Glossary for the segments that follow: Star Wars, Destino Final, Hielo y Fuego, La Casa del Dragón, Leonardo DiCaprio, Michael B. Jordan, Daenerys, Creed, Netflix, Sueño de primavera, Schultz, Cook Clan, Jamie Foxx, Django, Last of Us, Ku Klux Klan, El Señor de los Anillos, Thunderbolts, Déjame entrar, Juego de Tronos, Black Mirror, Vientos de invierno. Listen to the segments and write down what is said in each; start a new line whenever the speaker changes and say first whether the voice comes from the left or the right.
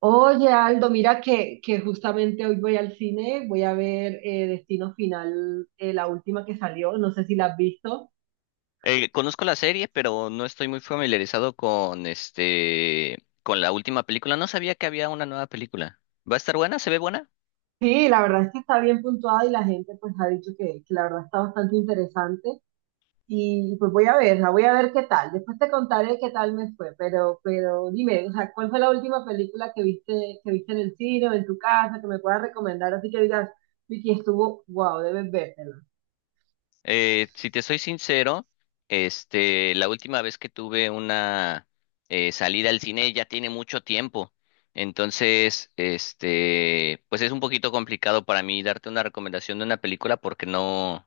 right: Oye, Aldo, mira que justamente hoy voy al cine, voy a ver Destino Final, la última que salió, no sé si la has visto.
left: Conozco la serie, pero no estoy muy familiarizado con con la última película. No sabía que había una nueva película. ¿Va a estar buena? ¿Se ve buena?
right: Sí, la verdad es que está bien puntuada y la gente pues ha dicho que la verdad está bastante interesante y pues voy a verla, voy a ver qué tal. Después te contaré qué tal me fue, pero dime, o sea, ¿cuál fue la última película que viste en el cine o en tu casa que me puedas recomendar? Así que digas, Vicky, estuvo, wow, debes vértela.
left: Si te soy sincero, la última vez que tuve una salida al cine ya tiene mucho tiempo. Entonces, este, pues es un poquito complicado para mí darte una recomendación de una película porque no.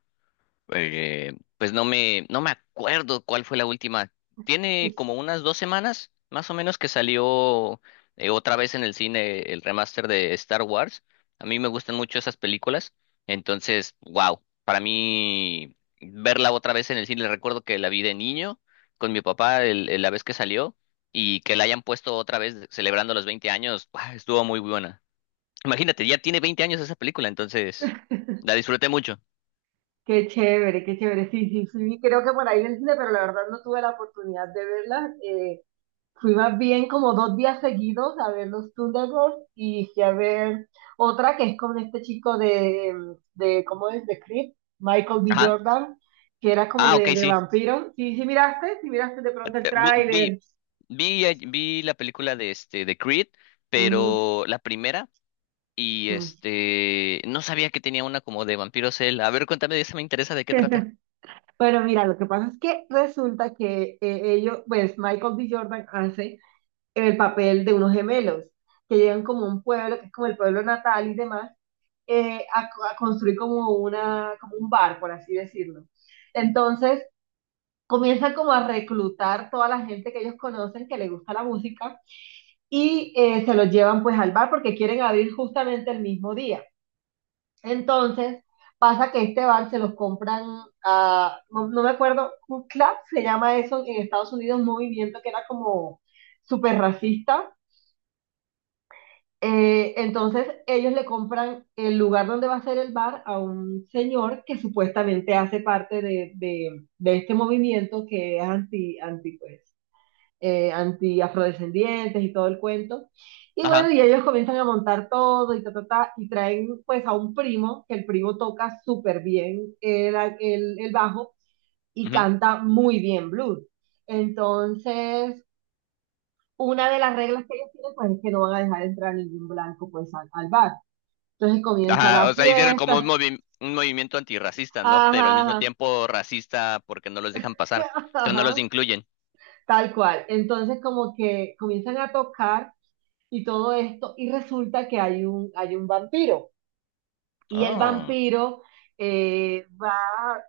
left: Eh, pues no me acuerdo cuál fue la última. Tiene como unas dos semanas, más o menos, que salió otra vez en el cine el remaster de Star Wars. A mí me gustan mucho esas películas. Entonces, wow, para mí verla otra vez en el cine, recuerdo que la vi de niño con mi papá la vez que salió y que la hayan puesto otra vez celebrando los 20 años, ¡guau! Estuvo muy buena. Imagínate, ya tiene 20 años esa película, entonces la disfruté mucho.
right: Qué chévere, qué chévere. Sí, sí, sí, sí, creo que por ahí en el cine, pero la verdad no tuve la oportunidad de verlas. Fui más bien como dos días seguidos a ver los Thunderbolts y fui a ver otra que es con este chico de ¿cómo es? De Creed, Michael B.
left: Ajá.
right: Jordan, que era como
left: Ah, ok,
right: de
left: sí.
right: vampiro. Sí, sí miraste de pronto el
left: Vi, vi,
right: tráiler.
left: Vi la película de este de Creed,
right: Ujú,
left: pero la primera, y
right: ujú.
left: este no sabía que tenía una como de vampiros él. A ver, cuéntame, de esa me interesa de qué trata.
right: Bueno, mira, lo que pasa es que resulta que ellos, pues Michael B. Jordan hace el papel de unos gemelos que llegan como un pueblo, que es como el pueblo natal y demás, a construir como, como un bar, por así decirlo. Entonces, comienzan como a reclutar toda la gente que ellos conocen que le gusta la música y se los llevan pues al bar porque quieren abrir justamente el mismo día. Entonces pasa que este bar se los compran a, no, no me acuerdo, un club se llama eso en Estados Unidos, un movimiento que era como súper racista. Entonces ellos le compran el lugar donde va a ser el bar a un señor que supuestamente hace parte de este movimiento que es anti-afrodescendientes y todo el cuento. Y bueno,
left: Ajá.
right: y ellos comienzan a montar todo y ta, ta, ta, y traen pues a un primo, que el primo toca súper bien el bajo y
left: Ujú.
right: canta muy bien blues. Entonces, una de las reglas que ellos tienen pues, es que no van a dejar entrar ningún blanco pues al bar. Entonces comienza
left: Ajá,
right: la
left: o sea, hicieron como un
right: fiesta,
left: un movimiento antirracista, ¿no? Pero al
right: ajá,
left: mismo
right: ajá,
left: tiempo racista porque no los dejan pasar, entonces no los
right: ajá,
left: incluyen.
right: tal cual. Entonces como que comienzan a tocar y todo esto y resulta que hay un vampiro. Y el
left: Oh.
right: vampiro va a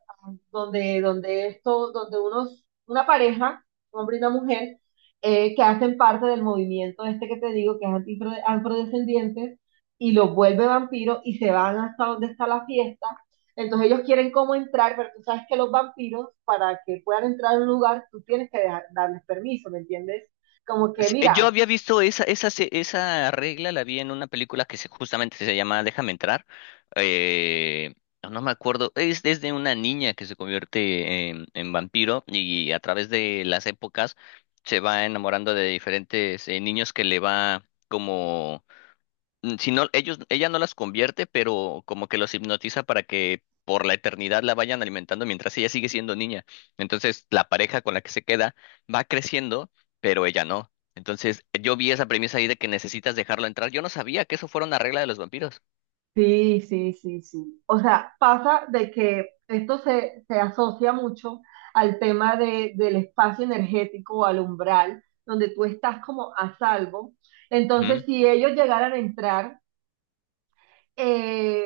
right: donde una pareja, un hombre y una mujer, que hacen parte del movimiento este que te digo, que es anti- afrodescendientes, y los vuelve vampiro y se van hasta donde está la fiesta. Entonces ellos quieren cómo entrar, pero tú sabes que los vampiros, para que puedan entrar a un lugar, tú tienes que darles permiso, ¿me entiendes? Como que,
left: Sí, yo
right: mira,
left: había visto esa regla, la vi en una película que se, justamente se llama Déjame Entrar. Eh, no no me acuerdo, es de una niña que se convierte en vampiro y a través de las épocas se va enamorando de diferentes niños que le va como mm, si no, ellos, ella no las convierte, pero como que los hipnotiza para que por la eternidad la vayan alimentando mientras ella sigue siendo niña. Entonces, la pareja con la que se queda va creciendo, pero ella no. Entonces, yo vi esa premisa ahí de que necesitas dejarlo entrar. Yo no sabía que eso fuera una regla de los vampiros.
right: sí, sí, sí, sí. O sea, pasa de que se asocia mucho al tema del espacio energético o al umbral, donde tú estás como a salvo. Entonces, si ellos llegaran a entrar, eh,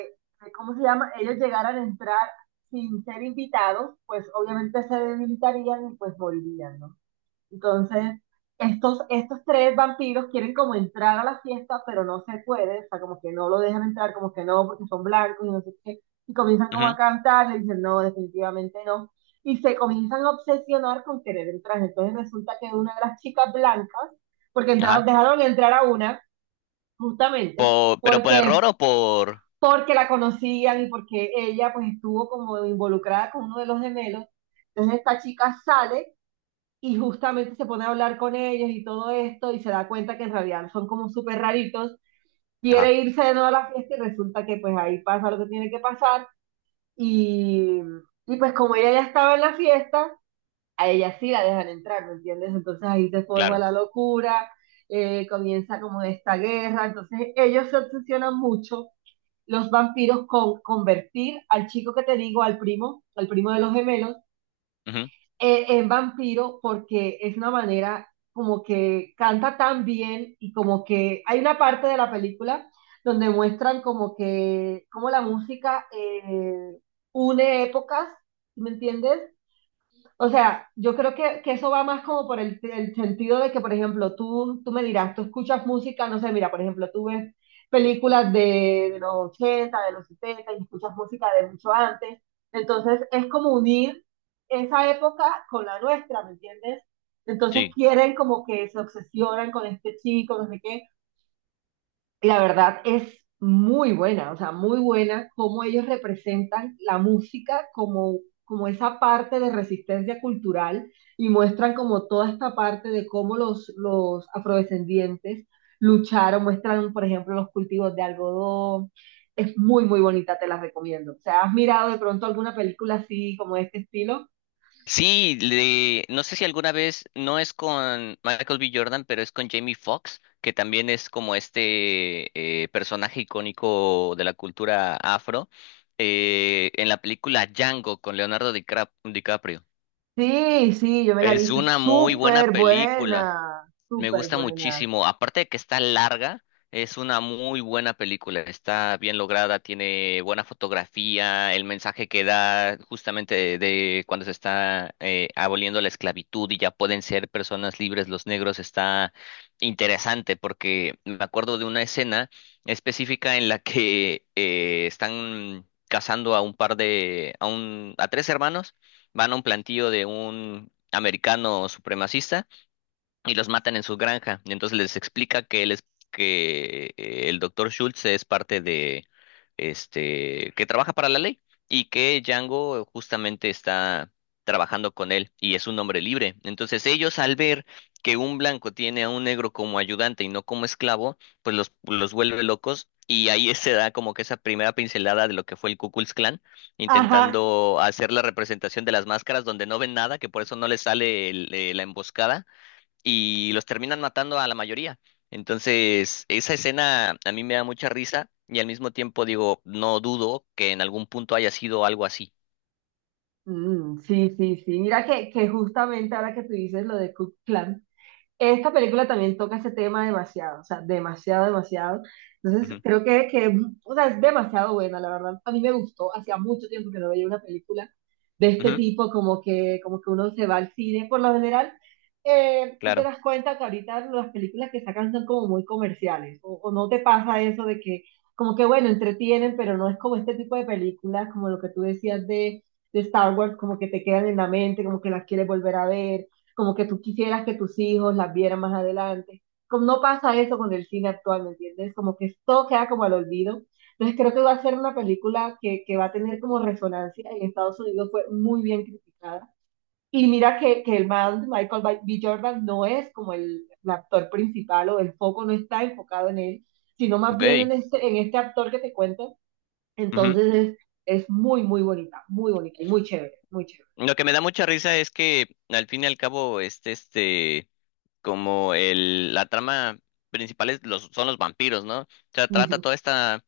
right: ¿cómo se llama? Ellos llegaran a entrar sin ser invitados, pues obviamente se debilitarían y pues morirían, ¿no? Entonces, estos tres vampiros quieren como entrar a la fiesta, pero no se puede, o sea, como que no lo dejan entrar, como que no, porque son blancos y no sé qué, y comienzan
left: Ujú,
right: como
left: ujú,
right: a cantar, le dicen, no, definitivamente no, y se comienzan a obsesionar con querer entrar. Entonces resulta que una de las chicas blancas, porque entraron,
left: ajá.
right: dejaron entrar a una, justamente,
left: Pero ¿por
right: porque,
left: error o por...?
right: porque la conocían y porque ella pues estuvo como involucrada con uno de los gemelos, entonces esta chica sale y justamente se pone a hablar con ellos y todo esto y se da cuenta que en realidad son como súper raritos, quiere
left: Ajá,
right: irse de nuevo a la fiesta y resulta que pues ahí pasa lo que tiene que pasar y, y pues como ella ya estaba en la fiesta, a ella sí la dejan entrar, ¿me entiendes? Entonces ahí se forma
left: claro.
right: la locura, comienza como esta guerra, entonces ellos se obsesionan mucho los vampiros con convertir al chico que te digo, al primo de los gemelos,
left: Ujú.
right: en vampiro porque es una manera como que canta tan bien y como que hay una parte de la película donde muestran como que, como la música une épocas, ¿me entiendes? O sea, yo creo que eso va más como por el sentido de que, por ejemplo, tú me dirás, tú escuchas música, no sé, mira, por ejemplo, tú ves películas de los 80 de los 70 y escuchas música de mucho antes. Entonces, es como unir esa época con la nuestra, ¿me entiendes? Entonces
left: Sí.
right: quieren como que se obsesionan con este chico, no sé qué, la verdad es muy buena, o sea, muy buena cómo ellos representan la música como, como esa parte de resistencia cultural y muestran como toda esta parte de cómo los afrodescendientes lucharon, muestran, por ejemplo, los cultivos de algodón. Es muy, muy bonita, te la recomiendo. O sea, ¿has mirado de pronto alguna película así, como de este estilo?
left: Sí, le, no sé si alguna vez, no es con Michael B. Jordan, pero es con Jamie Foxx, que también es como este personaje icónico de la cultura afro, en la película Django con Leonardo DiCaprio.
right: Sí, sí, yo me la he
left: Es
right: visto, es
left: una muy buena
right: súper
left: película.
right: buena,
left: Me
right: súper
left: gusta
right: buena.
left: muchísimo. Aparte de que está larga, es una muy buena película. Está bien lograda, tiene buena fotografía, el mensaje que da justamente de cuando se está aboliendo la esclavitud y ya pueden ser personas libres los negros está interesante porque me acuerdo de una escena específica en la que están cazando a un par de, a un, a tres hermanos, van a un plantío de un americano supremacista y los matan en su granja. Y entonces les explica que él es, que el doctor Schultz es parte de, este, que trabaja para la ley y que Django justamente está trabajando con él y es un hombre libre. Entonces ellos al ver que un blanco tiene a un negro como ayudante y no como esclavo, pues los vuelve locos. Y ahí se da como que esa primera pincelada de lo que fue el Ku Klux Klan,
right: Ajá.
left: intentando hacer la representación de las máscaras donde no ven nada, que por eso no les sale la emboscada, y los terminan matando a la mayoría. Entonces, esa escena a mí me da mucha risa y al mismo tiempo digo, no dudo que en algún punto haya sido algo así.
right: Mm, sí, sí, sí. Mira que justamente ahora que tú dices lo de Cook Clan. Esta película también toca ese tema demasiado, o sea, demasiado, demasiado. Entonces,
left: Ujú,
right: creo o sea, es demasiado buena, la verdad. A mí me gustó, hacía mucho tiempo que no veía una película de este
left: ujú,
right: tipo, como que uno se va al cine. Por lo general, tú te
left: claro,
right: das cuenta que ahorita las películas que sacan son como muy comerciales, o no te pasa eso de que, como que, bueno, entretienen, pero no es como este tipo de películas, como lo que tú decías de Star Wars, como que te quedan en la mente, como que las quieres volver a ver como que tú quisieras que tus hijos las vieran más adelante. Como no pasa eso con el cine actual, ¿me entiendes? Como que todo queda como al olvido. Entonces creo que va a ser una película que va a tener como resonancia. En Estados Unidos fue muy bien criticada. Y mira que el man Michael B. Jordan no es como el actor principal o el foco no está enfocado en él, sino más bien
left: ok.
right: en este actor que te cuento.
left: Ujú.
right: Entonces es muy, muy bonita y muy chévere, muy chévere.
left: Lo que me da mucha risa es que al fin y al cabo, como el, la trama principal es los, son los vampiros, ¿no? O sea, trata toda esta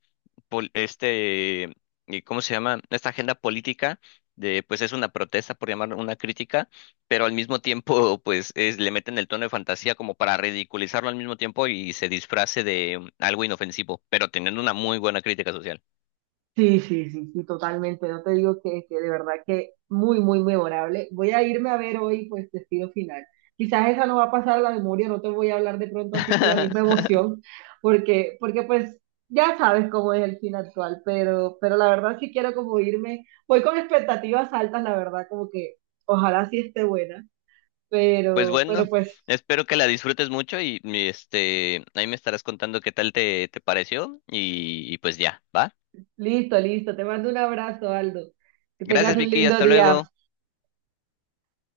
left: pol- este, ¿cómo se llama? Esta agenda política de, pues es una protesta, por llamar una crítica, pero al mismo tiempo, pues es, le meten el tono de fantasía como para ridiculizarlo al mismo tiempo y se disfrace de mm, algo inofensivo, pero teniendo una muy buena crítica social.
right: Sí, sí, sí, sí, totalmente. No te digo que de verdad que muy, muy memorable. Voy a irme a ver hoy, pues, Destino Final. Quizás esa no va a pasar a la memoria, no te voy a hablar de pronto así con la misma emoción, porque pues ya sabes cómo es el cine actual, pero la verdad sí quiero como irme, voy con expectativas altas, la verdad, como que ojalá sí esté buena,
left: Pues
right: pero, pero
left: bueno,
right: pues
left: espero que la disfrutes mucho y mi, este, ahí me estarás contando qué tal te, te pareció y pues ya, ¿va?
right: listo, listo. Te mando un abrazo, Aldo. Que tengas
left: Gracias,
right: un
left: Vicky,
right: lindo
left: hasta
right: día.
left: luego.